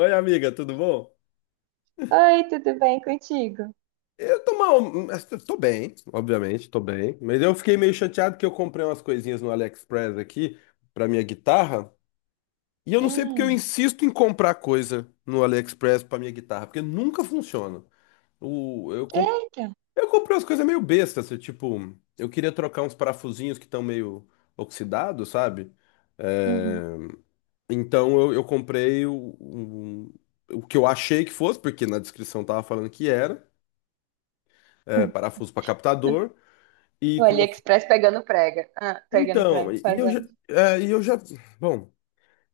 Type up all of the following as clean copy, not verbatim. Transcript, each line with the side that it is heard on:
left: Oi, amiga, tudo bom?
right: Oi, tudo bem contigo?
left: Eu tô mal, mas eu tô bem, obviamente, tô bem. Mas eu fiquei meio chateado que eu comprei umas coisinhas no AliExpress aqui pra minha guitarra. E eu não sei porque eu
right: Hum.
left: insisto em comprar coisa no AliExpress pra minha guitarra, porque nunca funciona. O, eu, com-
right: eita.
left: eu comprei umas coisas meio bestas, assim, tipo, eu queria trocar uns parafusinhos que estão meio oxidados, sabe? É,
right: Uhum.
left: então eu comprei o, o que eu achei que fosse, porque na descrição tava falando que era. É, parafuso para captador. E
right: O
left: quando eu...
right: AliExpress pegando prega. Ah, pegando
left: Então,
right: prega,
left: e eu já,
right: fazendo.
left: é, e eu já, bom,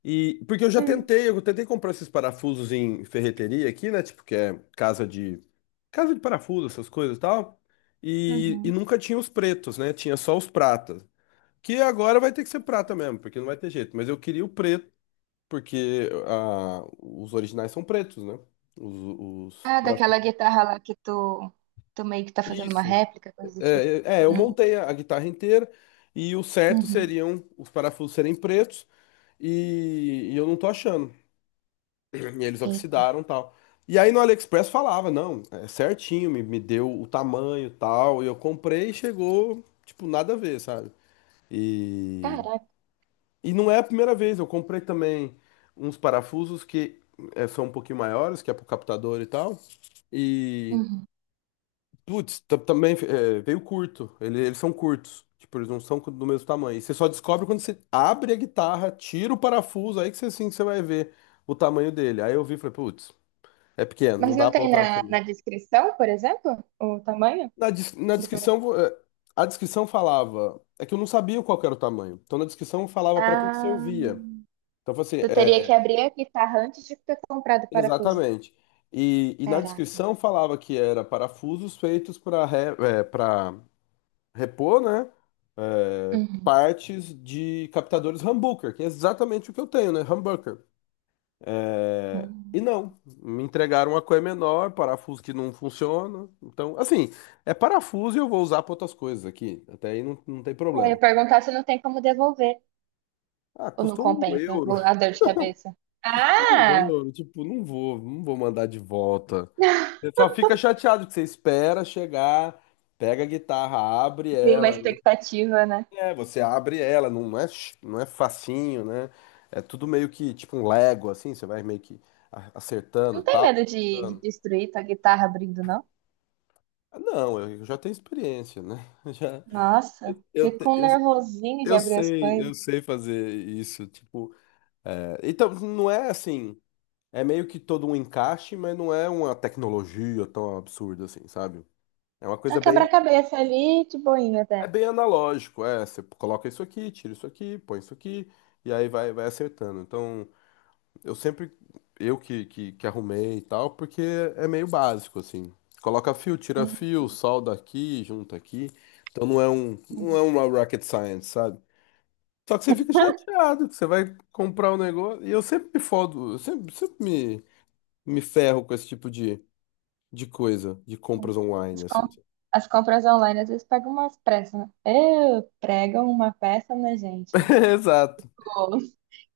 left: e porque eu já
right: Uhum.
left: tentei, eu tentei comprar esses parafusos em ferreteria aqui, né? Tipo que é casa de parafuso, essas coisas e tal. E
right: Uhum.
left: nunca tinha os pretos, né? Tinha só os pratas. Que agora vai ter que ser prata mesmo, porque não vai ter jeito. Mas eu queria o preto, porque ah, os originais são pretos, né? Os, os
right: Ah, daquela
left: parafusos.
right: guitarra lá que tu meio que tá fazendo uma
left: Isso.
right: réplica, coisa do tipo.
left: Eu
right: Hum.
left: montei a guitarra inteira e o certo
right: Uhum.
left: seriam os parafusos serem pretos e eu não tô achando. E eles
right: Eita.
left: oxidaram e tal. E aí no AliExpress falava, não, é certinho, me deu o tamanho e tal. E eu comprei e chegou, tipo, nada a ver, sabe? E,
right: Caraca.
left: e não é a primeira vez, eu comprei também uns parafusos que é, são um pouquinho maiores, que é pro captador e tal.
right: Uhum.
left: Putz, também é, veio curto. Eles são curtos. Tipo, eles não são do mesmo tamanho. E você só descobre quando você abre a guitarra, tira o parafuso, aí que você, assim, que você vai ver o tamanho dele. Aí eu vi e falei, putz, é pequeno,
right: Mas
left: não
right: não
left: dá pra
right: tem
left: usar
right: na,
left: também.
right: na descrição, por exemplo, o tamanho
left: Na
right: do
left: descrição,
right: parafuso?
left: a descrição falava. É que eu não sabia qual que era o tamanho. Então na descrição falava pra que que
right: Ah,
left: servia. Então eu falei
right: tu
left: assim,
right: teria que
left: é,
right: abrir a guitarra antes de ter comprado o parafuso.
left: exatamente. E na
right: Caraca.
left: descrição falava que era parafusos feitos para repor, né? É,
right: Uhum.
left: partes de captadores humbucker, que é exatamente o que eu tenho, né? Humbucker. É, e
right: Uhum.
left: não, me entregaram uma coisa menor, parafuso que não funciona. Então, assim, é parafuso e eu vou usar para outras coisas aqui. Até aí não, não tem
right: É, eu ia
left: problema. Tipo,
right: perguntar se não tem como devolver,
left: ah,
right: ou não
left: custou um
right: compensa,
left: euro.
right: o a dor de cabeça.
left: Um
right: Ah!
left: euro. Tipo, não vou mandar de volta. Você só fica chateado que você espera chegar, pega a guitarra, abre
right: Cria uma
left: ela.
right: expectativa, né?
left: É, você abre ela, não é, não é facinho, né? É tudo meio que tipo um Lego, assim, você vai meio que acertando,
right: Não tem
left: tal.
right: medo de destruir tua guitarra abrindo, não?
left: Ah, não, eu já tenho experiência, né? Já,
right: Nossa,
left: eu, te-
right: fico um
left: eu,
right: nervosinho de abrir as coisas.
left: eu sei fazer isso, tipo. É, então, não é assim, é meio que todo um encaixe, mas não é uma tecnologia tão absurda assim, sabe? É uma
right: É um
left: coisa bem,
right: quebra-cabeça ali, de boinha
left: é
right: até.
left: bem analógico, é, você coloca isso aqui, tira isso aqui, põe isso aqui, e aí vai, vai acertando. Então. Eu sempre, eu que arrumei e tal, porque é meio básico, assim. Coloca fio, tira
right: Hum,
left: fio, solda aqui, junta aqui. Então não
right: hum.
left: é uma rocket science, sabe? Só que você fica chateado, que você vai comprar o negócio. E eu sempre me fodo, eu sempre, sempre me, me ferro com esse tipo de coisa, de compras
right: As,
left: online, assim.
right: com- as compras online às vezes pegam umas pressas, né? Pregam uma peça, né, gente?
left: Exato.
right: Pô.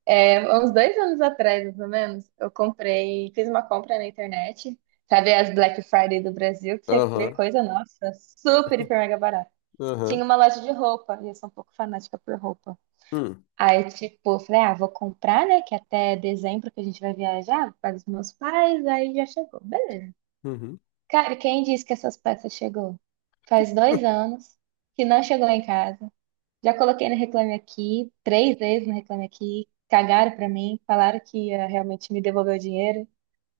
right: É, há uns 2 anos atrás, mais ou menos, eu comprei, fiz uma compra na internet, sabe as Black Friday do Brasil, que você vê
left: Aham,
right: coisa, nossa, super, hiper, mega barata.
left: aham.
right: Tinha uma loja de roupa, e eu sou um pouco fanática por roupa.
left: Hum,
right: Aí, tipo, eu falei, ah, vou comprar, né, que até dezembro que a gente vai viajar, para os meus pais, aí já chegou, beleza.
left: uhum.
right: Cara, quem disse que essas peças chegou? Faz 2 anos que não chegou em casa. Já coloquei no Reclame Aqui, três vezes no Reclame Aqui, cagaram pra mim, falaram que ia realmente me devolver o dinheiro,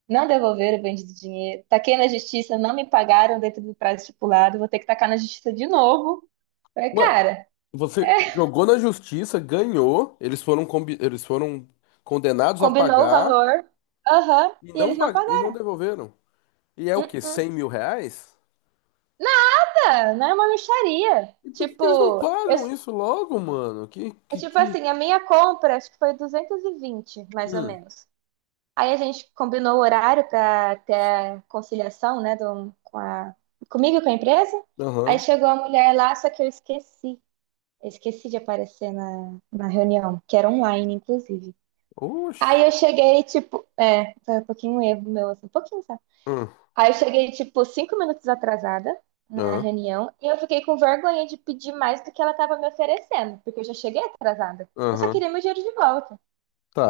right: não devolveram o bendito dinheiro, taquei na justiça, não me pagaram dentro do prazo estipulado, vou ter que tacar na justiça de novo. Falei,
left: Ué,
right: cara,
left: você jogou na justiça, ganhou, eles foram, eles foram condenados a
right: combinou o
left: pagar
right: valor, aham,
left: e
right: e
left: não,
right: eles não
left: e não
right: pagaram.
left: devolveram. E é o
right: Hum,
left: quê?
right: hum.
left: R$ 100 mil?
right: Nada, não é uma mixaria.
left: E por que que eles não
right: Tipo, eu,
left: pagam isso logo, mano?
right: é tipo assim, a minha compra acho que foi 220 mais ou
left: Hum,
right: menos. Aí a gente combinou o horário para ter a conciliação, né, comigo e com a empresa. Aí
left: aham.
right: chegou a mulher lá, só que eu esqueci. Eu esqueci de aparecer na reunião, que era online, inclusive. Aí eu
left: Oxi.
right: cheguei, tipo, é, foi um pouquinho um erro meu, assim, um pouquinho, sabe?
left: Hum,
right: Aí eu cheguei, tipo, 5 minutos atrasada na
left: aham,
right: reunião e eu fiquei com vergonha de pedir mais do que ela estava me oferecendo, porque eu já cheguei atrasada. Eu só
left: aham,
right: queria meu dinheiro de volta.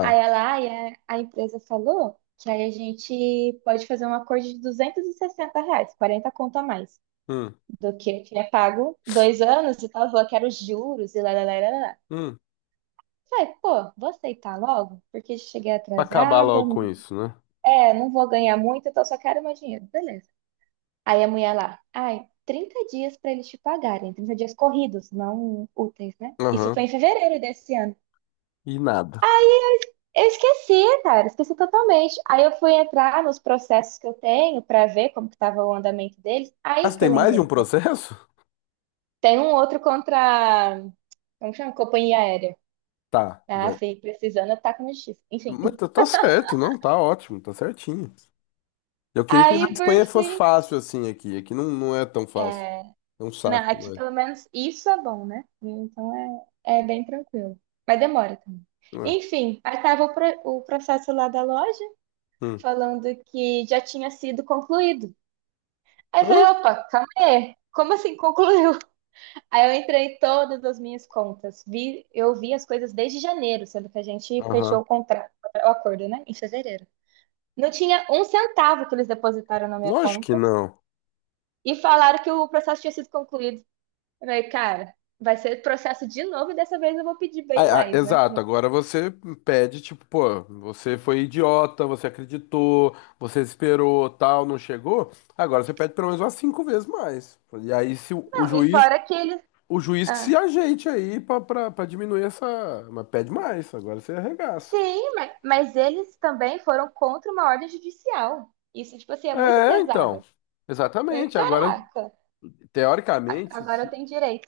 right: Aí a empresa falou que aí a gente pode fazer um acordo de R$ 260, 40 conto a mais,
left: Hum,
right: do que é pago 2 anos e tal, falou que era os juros e lá, lá, lá, lá, lá.
left: hum.
right: Falei, pô, vou aceitar logo, porque cheguei
left: Pra acabar
right: atrasada,
left: logo com isso, né?
right: é, não vou ganhar muito, então só quero meu dinheiro, beleza. Aí a mulher lá, ai, 30 dias para eles te pagarem, 30 dias corridos, não úteis, né? Isso foi
left: Aham.
right: em fevereiro desse ano.
left: E nada.
right: Eu esqueci, cara, esqueci totalmente. Aí eu fui entrar nos processos que eu tenho para ver como que estava o andamento deles.
left: Ah,
right: Aí
left: você
right: que eu
left: tem mais de um
right: lembrei, né?
left: processo?
right: Tem um outro contra, como chama? Companhia aérea.
left: Tá.
right: Ah,
left: Da-
right: sim, precisando, tá com justiça. Enfim.
left: Mas tá tá certo, não, tá ótimo, tá certinho. Eu queria que na
right: Aí, por
left: Espanha fosse
right: fim,
left: fácil assim aqui. Aqui não, não é tão fácil.
right: é,
left: É um
right: não,
left: saco,
right: aqui
left: não é?
right: pelo menos isso é bom, né? Então é, bem tranquilo. Mas demora também.
left: Não é.
right: Enfim, aí estava o processo lá da loja
left: Hum.
right: falando que já tinha sido concluído. Aí eu falei,
left: Hã?
right: opa, calma aí. Como assim concluiu? Aí eu entrei em todas as minhas contas. Eu vi as coisas desde janeiro, sendo que a gente fechou
left: Aham.
right: o contrato, o acordo, né? Em fevereiro. Não tinha um centavo que eles depositaram na minha
left: Lógico que
right: conta
left: não.
right: e falaram que o processo tinha sido concluído. Eu falei, cara, vai ser processo de novo e dessa vez eu vou pedir bem
left: Ah, ah,
right: mais, né?
left: exato, agora você pede, tipo, pô, você foi idiota, você acreditou, você esperou, tal, não chegou. Agora você pede pelo menos umas cinco vezes mais. E aí se o,
right: Não, e fora que eles.
left: o juiz que se
right: Ah,
left: ajeite aí pra, pra, pra diminuir essa. Mas pede mais, agora você arregaça.
right: sim, mas eles também foram contra uma ordem judicial. Isso, tipo assim, é muito
left: É,
right: pesado.
left: então.
right: Eu falei,
left: Exatamente. Agora,
right: caraca,
left: teoricamente,
right: agora eu
left: se
right: tenho direito.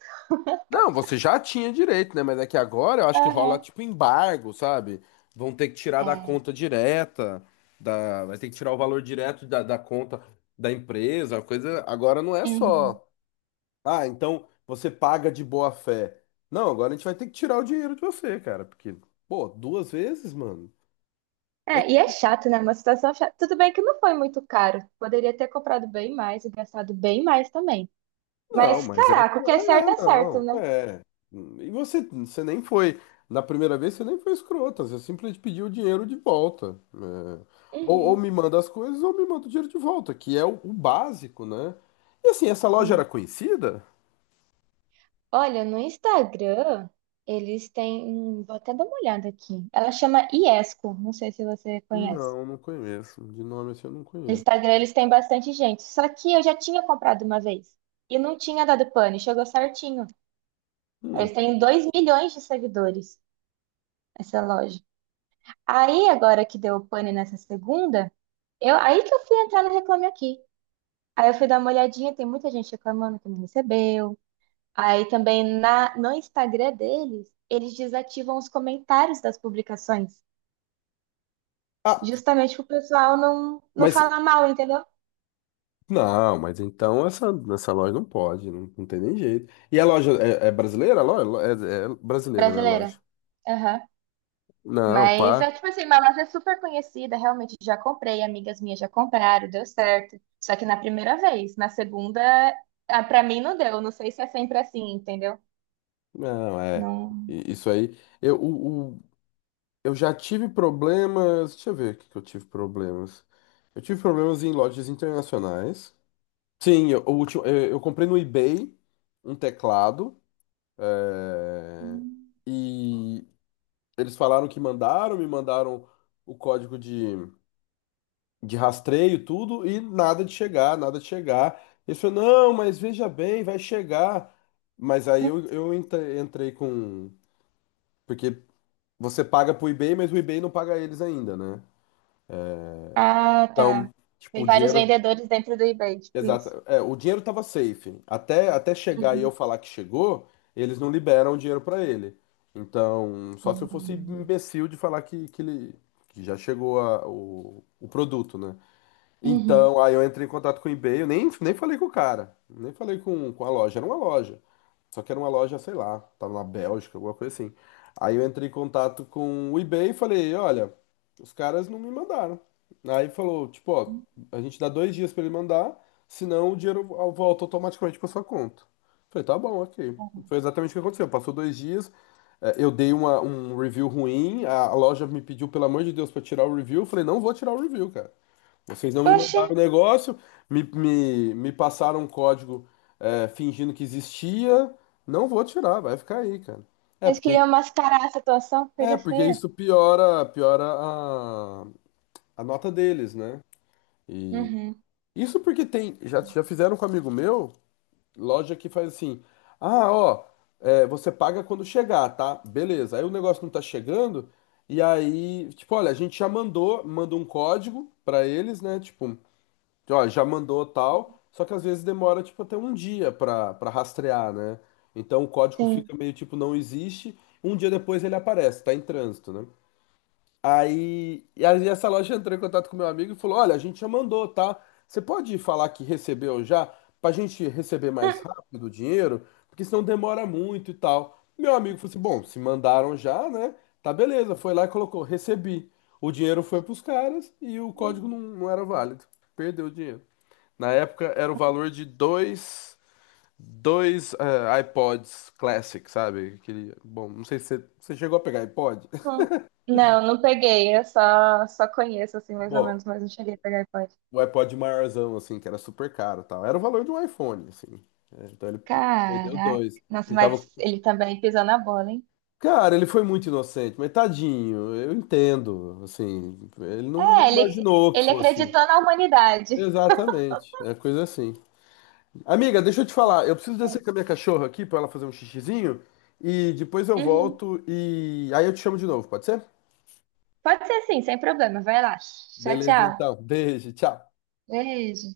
left: não, você já tinha direito, né? Mas é que agora eu acho que rola
right: Aham.
left: tipo embargo, sabe? Vão ter que tirar da
right: É.
left: conta direta, da... vai ter que tirar o valor direto da, da conta da empresa. A coisa agora não é
right: Uhum.
left: só, ah, então você paga de boa fé. Não, agora a gente vai ter que tirar o dinheiro de você, cara, porque, pô, duas vezes, mano. É
right: É, e
left: que
right: é chato, né? Uma situação chata. Tudo bem que não foi muito caro. Poderia ter comprado bem mais e gastado bem mais também.
left: não,
right: Mas,
left: mas é,
right: caraca, o que
left: é,
right: é certo,
left: não,
right: né?
left: é. E você, você nem foi, na primeira vez você nem foi escrota, você simplesmente pediu o dinheiro de volta, né? Ou
right: Uhum,
left: me manda as coisas ou me manda o dinheiro de volta, que é o básico, né? E assim, essa loja era
right: sim.
left: conhecida?
right: Olha, no Instagram, eles têm. Vou até dar uma olhada aqui. Ela chama Iesco, não sei se você conhece.
left: Não, não conheço. De nome assim eu não
right: No
left: conheço.
right: Instagram, eles têm bastante gente. Só que eu já tinha comprado uma vez. E não tinha dado pane, chegou certinho.
left: Hum.
right: Eles têm 2 milhões de seguidores, essa loja. Aí, agora que deu pane nessa segunda, aí que eu fui entrar no Reclame Aqui. Aí eu fui dar uma olhadinha, tem muita gente reclamando que não recebeu. Aí também no Instagram deles, eles desativam os comentários das publicações,
left: Ah,
right: justamente pro pessoal não
left: mas,
right: falar mal, entendeu?
left: não, mas então essa loja não pode, não, não tem nem jeito. E a loja é, é brasileira? A loja? É, é brasileira, né, a loja?
right: Brasileira. Aham.
left: Não,
right: Mas
left: pá.
right: é tipo assim, Mamas é super conhecida, realmente já comprei, amigas minhas já compraram, deu certo. Só que na primeira vez, na segunda, ah, pra mim não deu, não sei se é sempre assim, entendeu?
left: Não, é.
right: Não.
left: I- Isso aí. Eu, eu já tive problemas. Deixa eu ver o que que eu tive problemas. Eu tive problemas em lojas internacionais. Sim, eu, o último, eu comprei no eBay um teclado. É, e eles falaram que mandaram, me mandaram o código de rastreio, tudo, e nada de chegar, nada de chegar. Eles falaram, não, mas veja bem, vai chegar. Mas aí eu, entrei com. Porque você paga pro eBay, mas o eBay não paga eles ainda, né?
right: Ah, tá.
left: Então, tipo,
right: Tem
left: o
right: vários
left: dinheiro.
right: vendedores dentro do eBay, tipo isso.
left: Exato. É, o dinheiro tava safe. Até, até chegar e
right: Uhum.
left: eu falar que chegou, eles não liberam o dinheiro pra ele. Então, só se eu fosse
right: Hum.
left: imbecil de falar que ele que já chegou o produto, né?
right: Uhum.
left: Então, aí eu entrei em contato com o eBay, eu nem, nem falei com o cara, nem falei com a loja, era uma loja. Só que era uma loja, sei lá, tava na Bélgica, alguma coisa assim. Aí eu entrei em contato com o eBay e falei, olha, os caras não me mandaram. Aí falou, tipo, ó, a gente dá 2 dias pra ele mandar, senão o dinheiro volta automaticamente pra sua conta. Falei, tá bom, ok. Foi exatamente o que aconteceu. Passou 2 dias, eh, eu dei uma, um review ruim, a loja me pediu, pelo amor de Deus, pra tirar o review. Eu falei, não vou tirar o review, cara. Vocês não me
right: Oxe,
left: mandaram o negócio, me passaram um código é, fingindo que existia. Não vou tirar, vai ficar aí, cara. É
right: eles
left: porque,
right: queriam mascarar a situação,
left: é
right: coisa
left: porque
right: feia.
left: isso piora, piora a nota deles, né?
right: Uhum.
left: Isso porque tem. Já, já fizeram com um amigo meu, loja que faz assim. Ah, ó, é, você paga quando chegar, tá? Beleza. Aí o negócio não tá chegando. E aí, tipo, olha, a gente já mandou, manda um código pra eles, né? Tipo. Ó, já mandou tal, só que às vezes demora tipo até um dia pra para rastrear, né? Então o código
right: Sim.
left: fica meio tipo não existe, um dia depois ele aparece, tá em trânsito, né? Aí, e aí essa loja entrou em contato com meu amigo e falou: "Olha, a gente já mandou, tá? Você pode falar que recebeu já pra gente receber mais rápido o dinheiro, porque senão demora muito e tal". Meu amigo falou assim: "Bom, se mandaram já, né? Tá beleza". Foi lá e colocou: "Recebi". O dinheiro foi pros caras e o código não, não era válido. Perdeu o dinheiro. Na época era o valor de dois eh, iPods Classic, sabe? Aquele, bom, não sei se você, você chegou a pegar iPod.
right: Hum. Não, não peguei. Eu só conheço, assim, mais ou
left: Bom,
right: menos, mas não cheguei a pegar iPod.
left: o iPod maiorzão, assim, que era super caro e tal. Era o valor de um iPhone, assim. É, então ele perdeu
right: Caraca.
left: dois.
right: Nossa,
left: Ele tava...
right: mas ele também pisou na bola, hein?
left: Cara, ele foi muito inocente, mas tadinho, eu entendo, assim. Ele não
right: É, ele,
left: imaginou que
right: ele
left: fosse.
right: acreditou na humanidade.
left: Exatamente, é coisa assim. Amiga, deixa eu te falar. Eu preciso
right: É.
left: descer com a minha cachorra aqui pra ela fazer um xixizinho e depois eu
right: Uhum.
left: volto e aí eu te chamo de novo, pode ser?
right: Pode ser assim, sem problema. Vai lá. Tchau,
left: Beleza,
right: tchau.
left: então. Beijo, tchau.
right: Beijo.